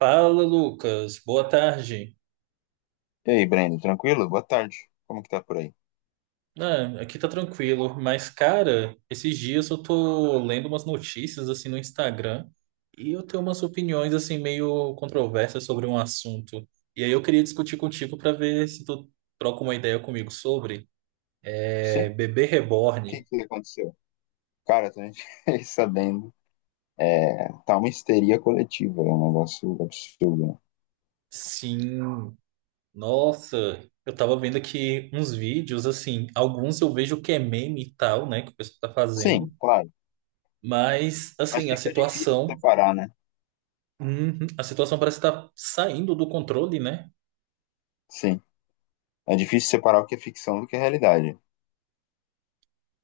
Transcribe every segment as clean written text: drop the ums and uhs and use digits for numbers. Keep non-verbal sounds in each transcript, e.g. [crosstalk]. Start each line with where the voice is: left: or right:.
right: Fala, Lucas. Boa tarde.
left: E aí, Breno, tranquilo? Boa tarde. Como que tá por aí?
right: Ah, aqui tá tranquilo, mas cara, esses dias eu tô lendo umas notícias assim no Instagram e eu tenho umas opiniões assim meio controversas sobre um assunto. E aí eu queria discutir contigo pra ver se tu troca uma ideia comigo sobre
left: Sim? O
right: bebê
left: que
right: reborn.
left: que aconteceu? Cara, tô [laughs] fiquei sabendo. É, tá uma histeria coletiva, é um negócio absurdo, né?
right: Sim. Nossa, eu tava vendo aqui uns vídeos assim, alguns eu vejo que é meme e tal, né, que o pessoal tá fazendo.
left: Sim, claro.
right: Mas,
left: Mas
right: assim, a
left: fica difícil
right: situação...
left: separar, né?
right: Uhum. A situação parece estar saindo do controle, né?
left: Sim. É difícil separar o que é ficção do que é realidade.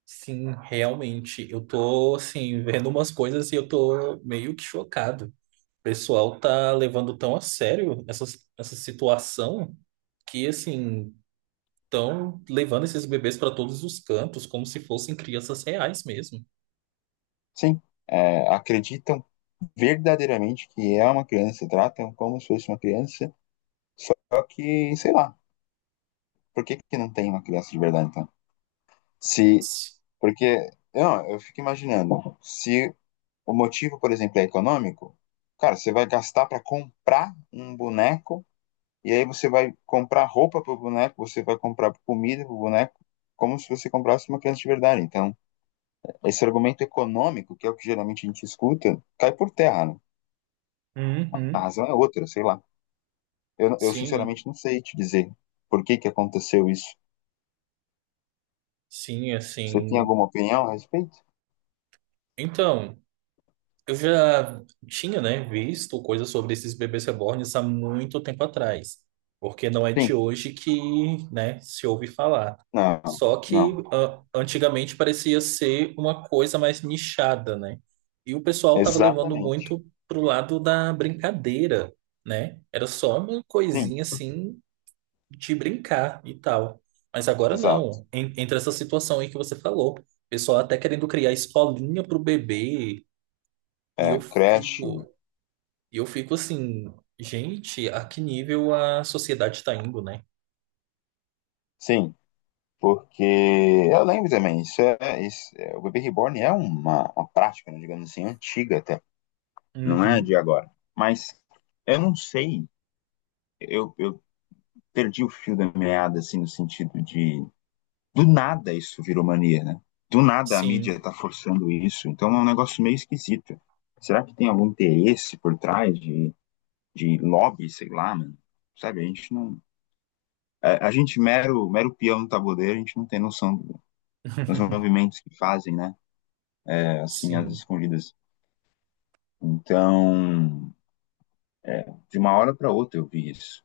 right: Sim, realmente, eu tô assim, vendo umas coisas e eu tô meio que chocado. O pessoal tá levando tão a sério essa, essa situação que assim, estão levando esses bebês para todos os cantos, como se fossem crianças reais mesmo.
left: Sim. É, acreditam verdadeiramente que é uma criança, tratam como se fosse uma criança, só que, sei lá, por que que não tem uma criança de verdade, então? Se, porque, não, eu fico imaginando. Se O motivo, por exemplo, é econômico. Cara, você vai gastar para comprar um boneco e aí você vai comprar roupa para o boneco, você vai comprar comida para o boneco, como se você comprasse uma criança de verdade. Então, esse argumento econômico, que é o que geralmente a gente escuta, cai por terra, né? A
right: Uhum.
left: razão é outra, sei lá. Eu
right: Sim,
left: sinceramente não sei te dizer por que, que aconteceu isso.
right: sim,
left: Você tem
right: assim.
left: alguma opinião a respeito?
right: Então. Eu já tinha, né, visto coisas sobre esses bebês reborns há muito tempo atrás, porque não é de
left: Sim.
right: hoje que, né, se ouve falar.
left: Não,
right: Só que
left: não.
right: ah, antigamente parecia ser uma coisa mais nichada, né? E o pessoal estava levando
left: Exatamente.
right: muito pro lado da brincadeira, né? Era só uma
left: Sim,
right: coisinha assim de brincar e tal. Mas agora
left: exato.
right: não. Entra essa situação aí que você falou. O pessoal até querendo criar escolinha pro bebê e
left: É, creche,
right: eu fico assim, gente, a que nível a sociedade está indo, né?
left: sim. Porque eu lembro também, o bebê reborn é uma prática, né, digamos assim, antiga até, não é de
right: Uhum,
left: agora. Mas eu não sei, eu perdi o fio da meada, assim, no sentido de do nada isso virou mania, né? Do nada a mídia
right: sim.
left: tá forçando isso, então é um negócio meio esquisito. Será que tem algum interesse por trás de lobby, sei lá, mano? Sabe, a gente não. A gente, mero, mero peão no tabuleiro, a gente não tem noção dos
right: [laughs]
left: movimentos que fazem, né? Assim, às
right: Sim.
left: escondidas. Então, de uma hora para outra eu vi isso,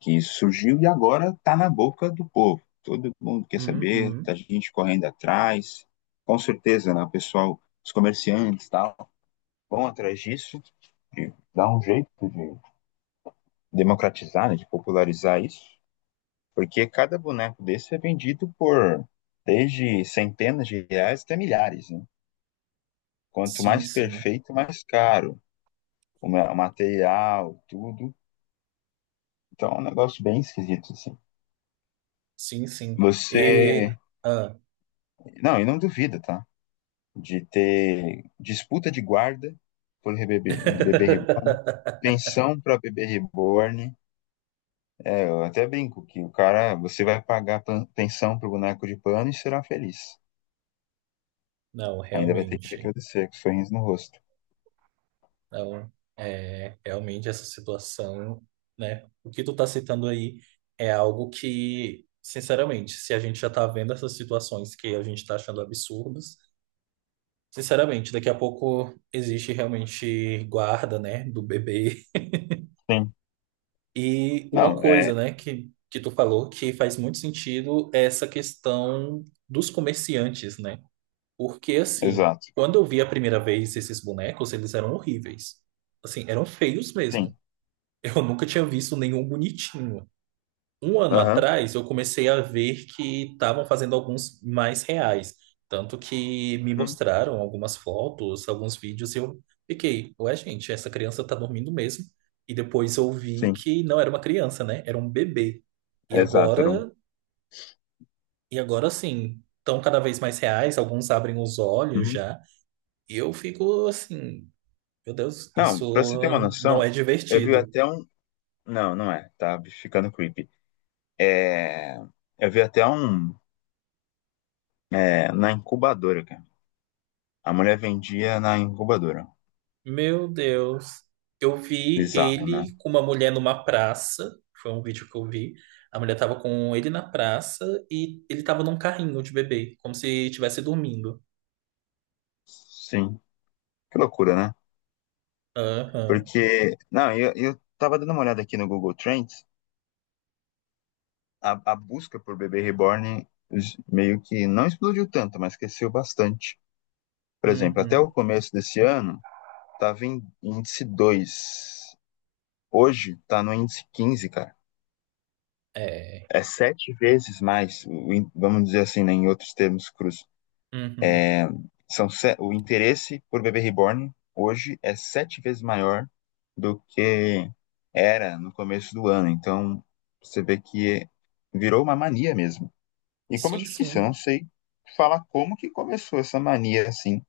left: que isso surgiu e agora está na boca do povo. Todo mundo quer saber, tá
right: Uhum.
left: gente correndo atrás. Com certeza, né, o pessoal, os comerciantes, tal, vão atrás disso, de dar um jeito de democratizar, né, de popularizar isso, porque cada boneco desse é vendido por desde centenas de reais até milhares. Né? Quanto
right: Sim,
left: mais
right: sim.
left: perfeito, mais caro o material, tudo. Então é um negócio bem esquisito, assim.
right: Sim, sim.
left: Você.
right: E... Ah.
left: Não, e não duvida, tá? De ter disputa de guarda por bebê, bebê reborn,
right: [laughs]
left: pensão pra bebê reborn. É, eu até brinco que o cara, você vai pagar pensão pro boneco de pano e será feliz.
right: Não,
left: Ainda vai ter que
right: realmente.
left: agradecer com sorriso no rosto.
right: Não, é, realmente essa situação, né? O que tu tá citando aí é algo que, sinceramente, se a gente já tá vendo essas situações que a gente tá achando absurdas, sinceramente, daqui a pouco existe realmente guarda, né, do bebê.
left: Sim.
right: E uma
left: Não, é.
right: coisa, né, que tu falou que faz muito sentido é essa questão dos comerciantes, né? Porque, assim,
left: Exato.
right: quando eu vi a primeira vez esses bonecos, eles eram horríveis. Assim, eram feios mesmo.
left: Sim.
right: Eu nunca tinha visto nenhum bonitinho. Um ano
left: Aham.
right: atrás, eu comecei a ver que estavam fazendo alguns mais reais. Tanto que me
left: Hum.
right: mostraram algumas fotos, alguns vídeos, e eu fiquei, ué, gente, essa criança tá dormindo mesmo. E depois eu vi
left: Sim.
right: que não era uma criança, né? Era um bebê. E
left: Exato. Era um.
right: agora, e agora sim, estão cada vez mais reais, alguns abrem os olhos
left: Uhum.
right: já. E eu fico assim, meu Deus,
left: Não, pra você ter uma
right: isso não é
left: noção, eu vi
right: divertido.
left: até um. Não, não é. Tá ficando creepy. É, eu vi até um é, na incubadora, cara. A mulher vendia na incubadora.
right: Meu Deus. Eu vi
left: Bizarro, né?
right: ele com uma mulher numa praça. Foi um vídeo que eu vi. A mulher tava com ele na praça e ele tava num carrinho de bebê, como se estivesse dormindo.
left: Sim. Que loucura, né?
right: Aham.
left: Porque, não, eu tava dando uma olhada aqui no Google Trends, a busca por bebê reborn meio que não explodiu tanto, mas cresceu bastante. Por exemplo, até o
right: Uhum.
left: começo desse ano, tava em índice 2. Hoje, tá no índice 15, cara.
right: É.
left: É sete vezes mais, vamos dizer assim, né, em outros termos crus.
right: Uhum.
left: São se- O interesse por bebê reborn hoje é sete vezes maior do que era no começo do ano. Então, você vê que virou uma mania mesmo. E como eu
right: Sim,
left: te disse, eu
right: sim.
left: não sei falar como que começou essa mania assim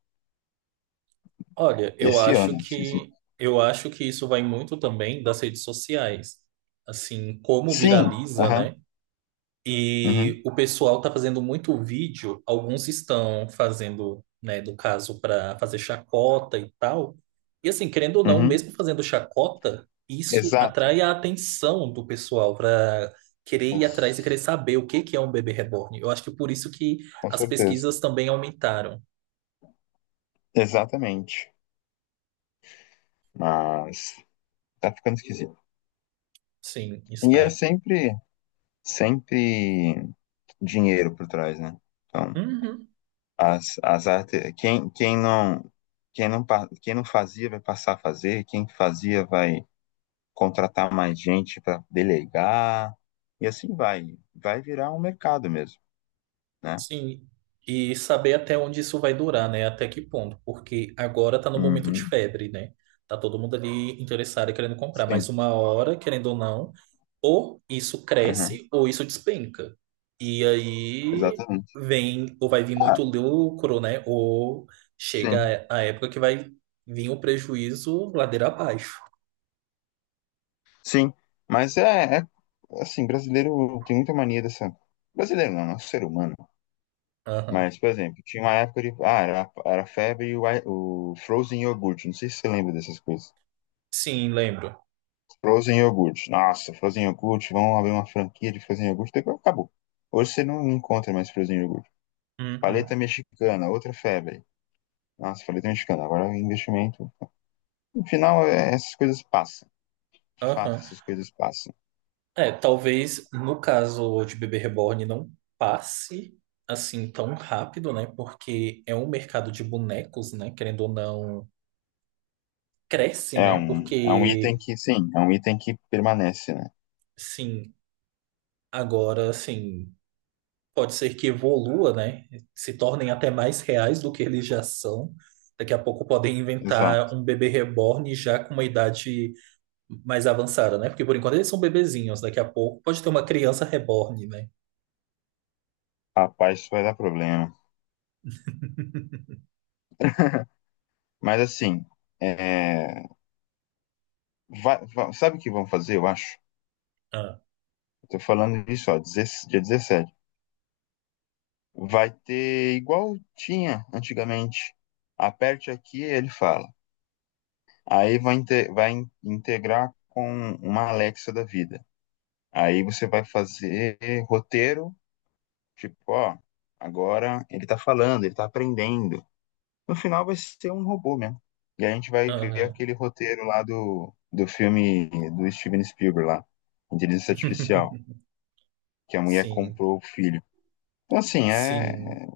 right: Olha, eu
left: esse
right: acho
left: ano. Esquisito.
right: que eu acho que isso vai muito também das redes sociais. Assim, como
left: Sim,
right: viraliza,
left: aham,
right: né?
left: uhum,
right: E o pessoal está fazendo muito vídeo, alguns estão fazendo, né, no caso, para fazer chacota e tal. E assim, querendo ou não,
left: uhum,
right: mesmo fazendo chacota, isso
left: exato,
right: atrai a atenção do pessoal para querer
left: com,
right: ir atrás e querer saber o que que é um bebê reborn. Eu acho que por isso que
left: com
right: as
left: certeza,
right: pesquisas também aumentaram.
left: exatamente. Mas tá ficando esquisito.
right: Sim,
left: E é
right: está.
left: sempre, sempre dinheiro por trás, né? Então,
right: Uhum.
left: as artes, quem, quem não fazia vai passar a fazer, quem fazia vai contratar mais gente para delegar, e assim vai. Vai virar um mercado mesmo, né?
right: Sim, e saber até onde isso vai durar, né? Até que ponto, porque agora tá no momento de
left: Uhum,
right: febre, né? Tá todo mundo ali interessado e querendo comprar, mas
left: sim,
right: uma hora, querendo ou não, ou isso
left: uhum,
right: cresce ou isso despenca. E aí
left: exatamente.
right: vem, ou vai vir
left: Ah,
right: muito lucro, né? Ou
left: sim,
right: chega a época que vai vir o prejuízo ladeira abaixo.
left: sim. Mas é, assim, brasileiro tem muita mania dessa. Brasileiro não, é um ser humano.
right: Aham.
left: Mas, por exemplo, tinha uma época de. Ah, era febre e o Frozen Yogurt. Não sei se você lembra dessas coisas.
right: Sim, lembro.
left: Frozen iogurte. Nossa, Frozen iogurte. Vamos abrir uma franquia de Frozen iogurte. Depois acabou. Hoje você não encontra mais Frozen iogurte.
right: Uhum.
left: Paleta mexicana, outra febre. Nossa, paleta mexicana. Agora o investimento. No final, essas coisas passam. De fato,
right: Aham.
left: essas coisas passam.
right: É, talvez no caso de bebê reborn não passe assim tão rápido, né? Porque é um mercado de bonecos, né? Querendo ou não, cresce, né?
left: É um
right: Porque,
left: item que, sim, é um item que permanece, né?
right: sim, agora, assim, pode ser que evolua, né? Se tornem até mais reais do que eles já são. Daqui a pouco podem inventar
left: Exato.
right: um bebê reborn já com uma idade mais avançada, né? Porque por enquanto eles são bebezinhos. Daqui a pouco pode ter uma criança reborn, né?
left: Rapaz, isso vai dar problema. Mas assim, é, sabe o que vão fazer, eu acho?
right: Ah,
left: Eu tô falando disso, ó, 16 dia 17. Vai ter igual tinha antigamente. Aperte aqui, ele fala. Aí vai integrar com uma Alexa da vida. Aí você vai fazer roteiro, tipo, ó, agora ele tá falando, ele tá aprendendo. No final vai ser um robô mesmo. E a gente vai ver
right: aham.
left: aquele roteiro lá do filme do Steven Spielberg lá, Inteligência Artificial,
right: [laughs]
left: que a mulher
right: Sim.
left: comprou o filho. Então, assim,
right: Sim,
left: é.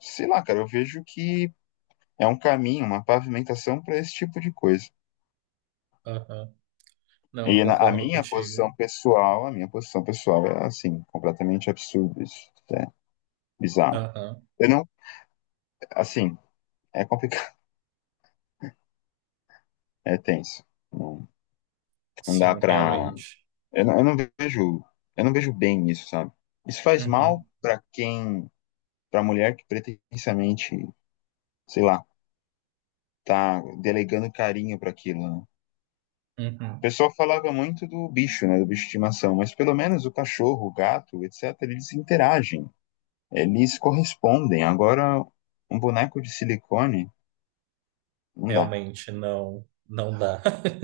left: Sei lá, cara, eu vejo que é um caminho, uma pavimentação para esse tipo de coisa.
right: aham. Não,
left: E a
right: concordo
left: minha
right: contigo.
left: posição pessoal, a minha posição pessoal é assim, completamente absurdo isso, é bizarro.
right: Aham.
left: Eu não, assim, é complicado, [laughs] é tenso. Não, não dá
right: Sim,
left: pra.
right: realmente.
left: Eu não, eu não vejo, eu não vejo bem isso, sabe? Isso faz mal
right: Uhum,
left: pra quem, pra mulher que pretensamente, sei lá, tá delegando carinho pra aquilo, né? O
right: uhum.
left: pessoal falava muito do bicho, né, do bicho de estimação, mas pelo menos o cachorro, o gato, etc, eles interagem. Eles correspondem. Agora, um boneco de silicone, não dá.
right: Realmente, não, não dá. [laughs]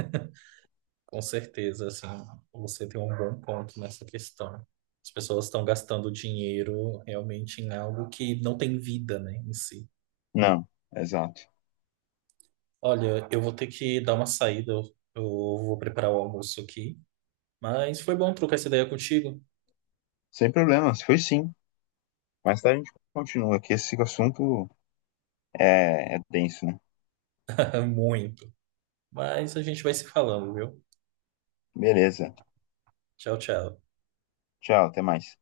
right: Com certeza, assim, você tem um bom ponto nessa questão. As pessoas estão gastando dinheiro realmente em algo que não tem vida, né, em si.
left: Não, exato.
right: Olha, eu vou ter que dar uma saída, eu vou preparar o almoço aqui. Mas foi bom trocar essa ideia contigo.
left: Sem problemas, foi sim. Mais tarde a gente continua, que esse assunto é, é denso, né?
right: [laughs] Muito. Mas a gente vai se falando, viu?
left: Beleza.
right: Tchau, tchau.
left: Tchau, até mais.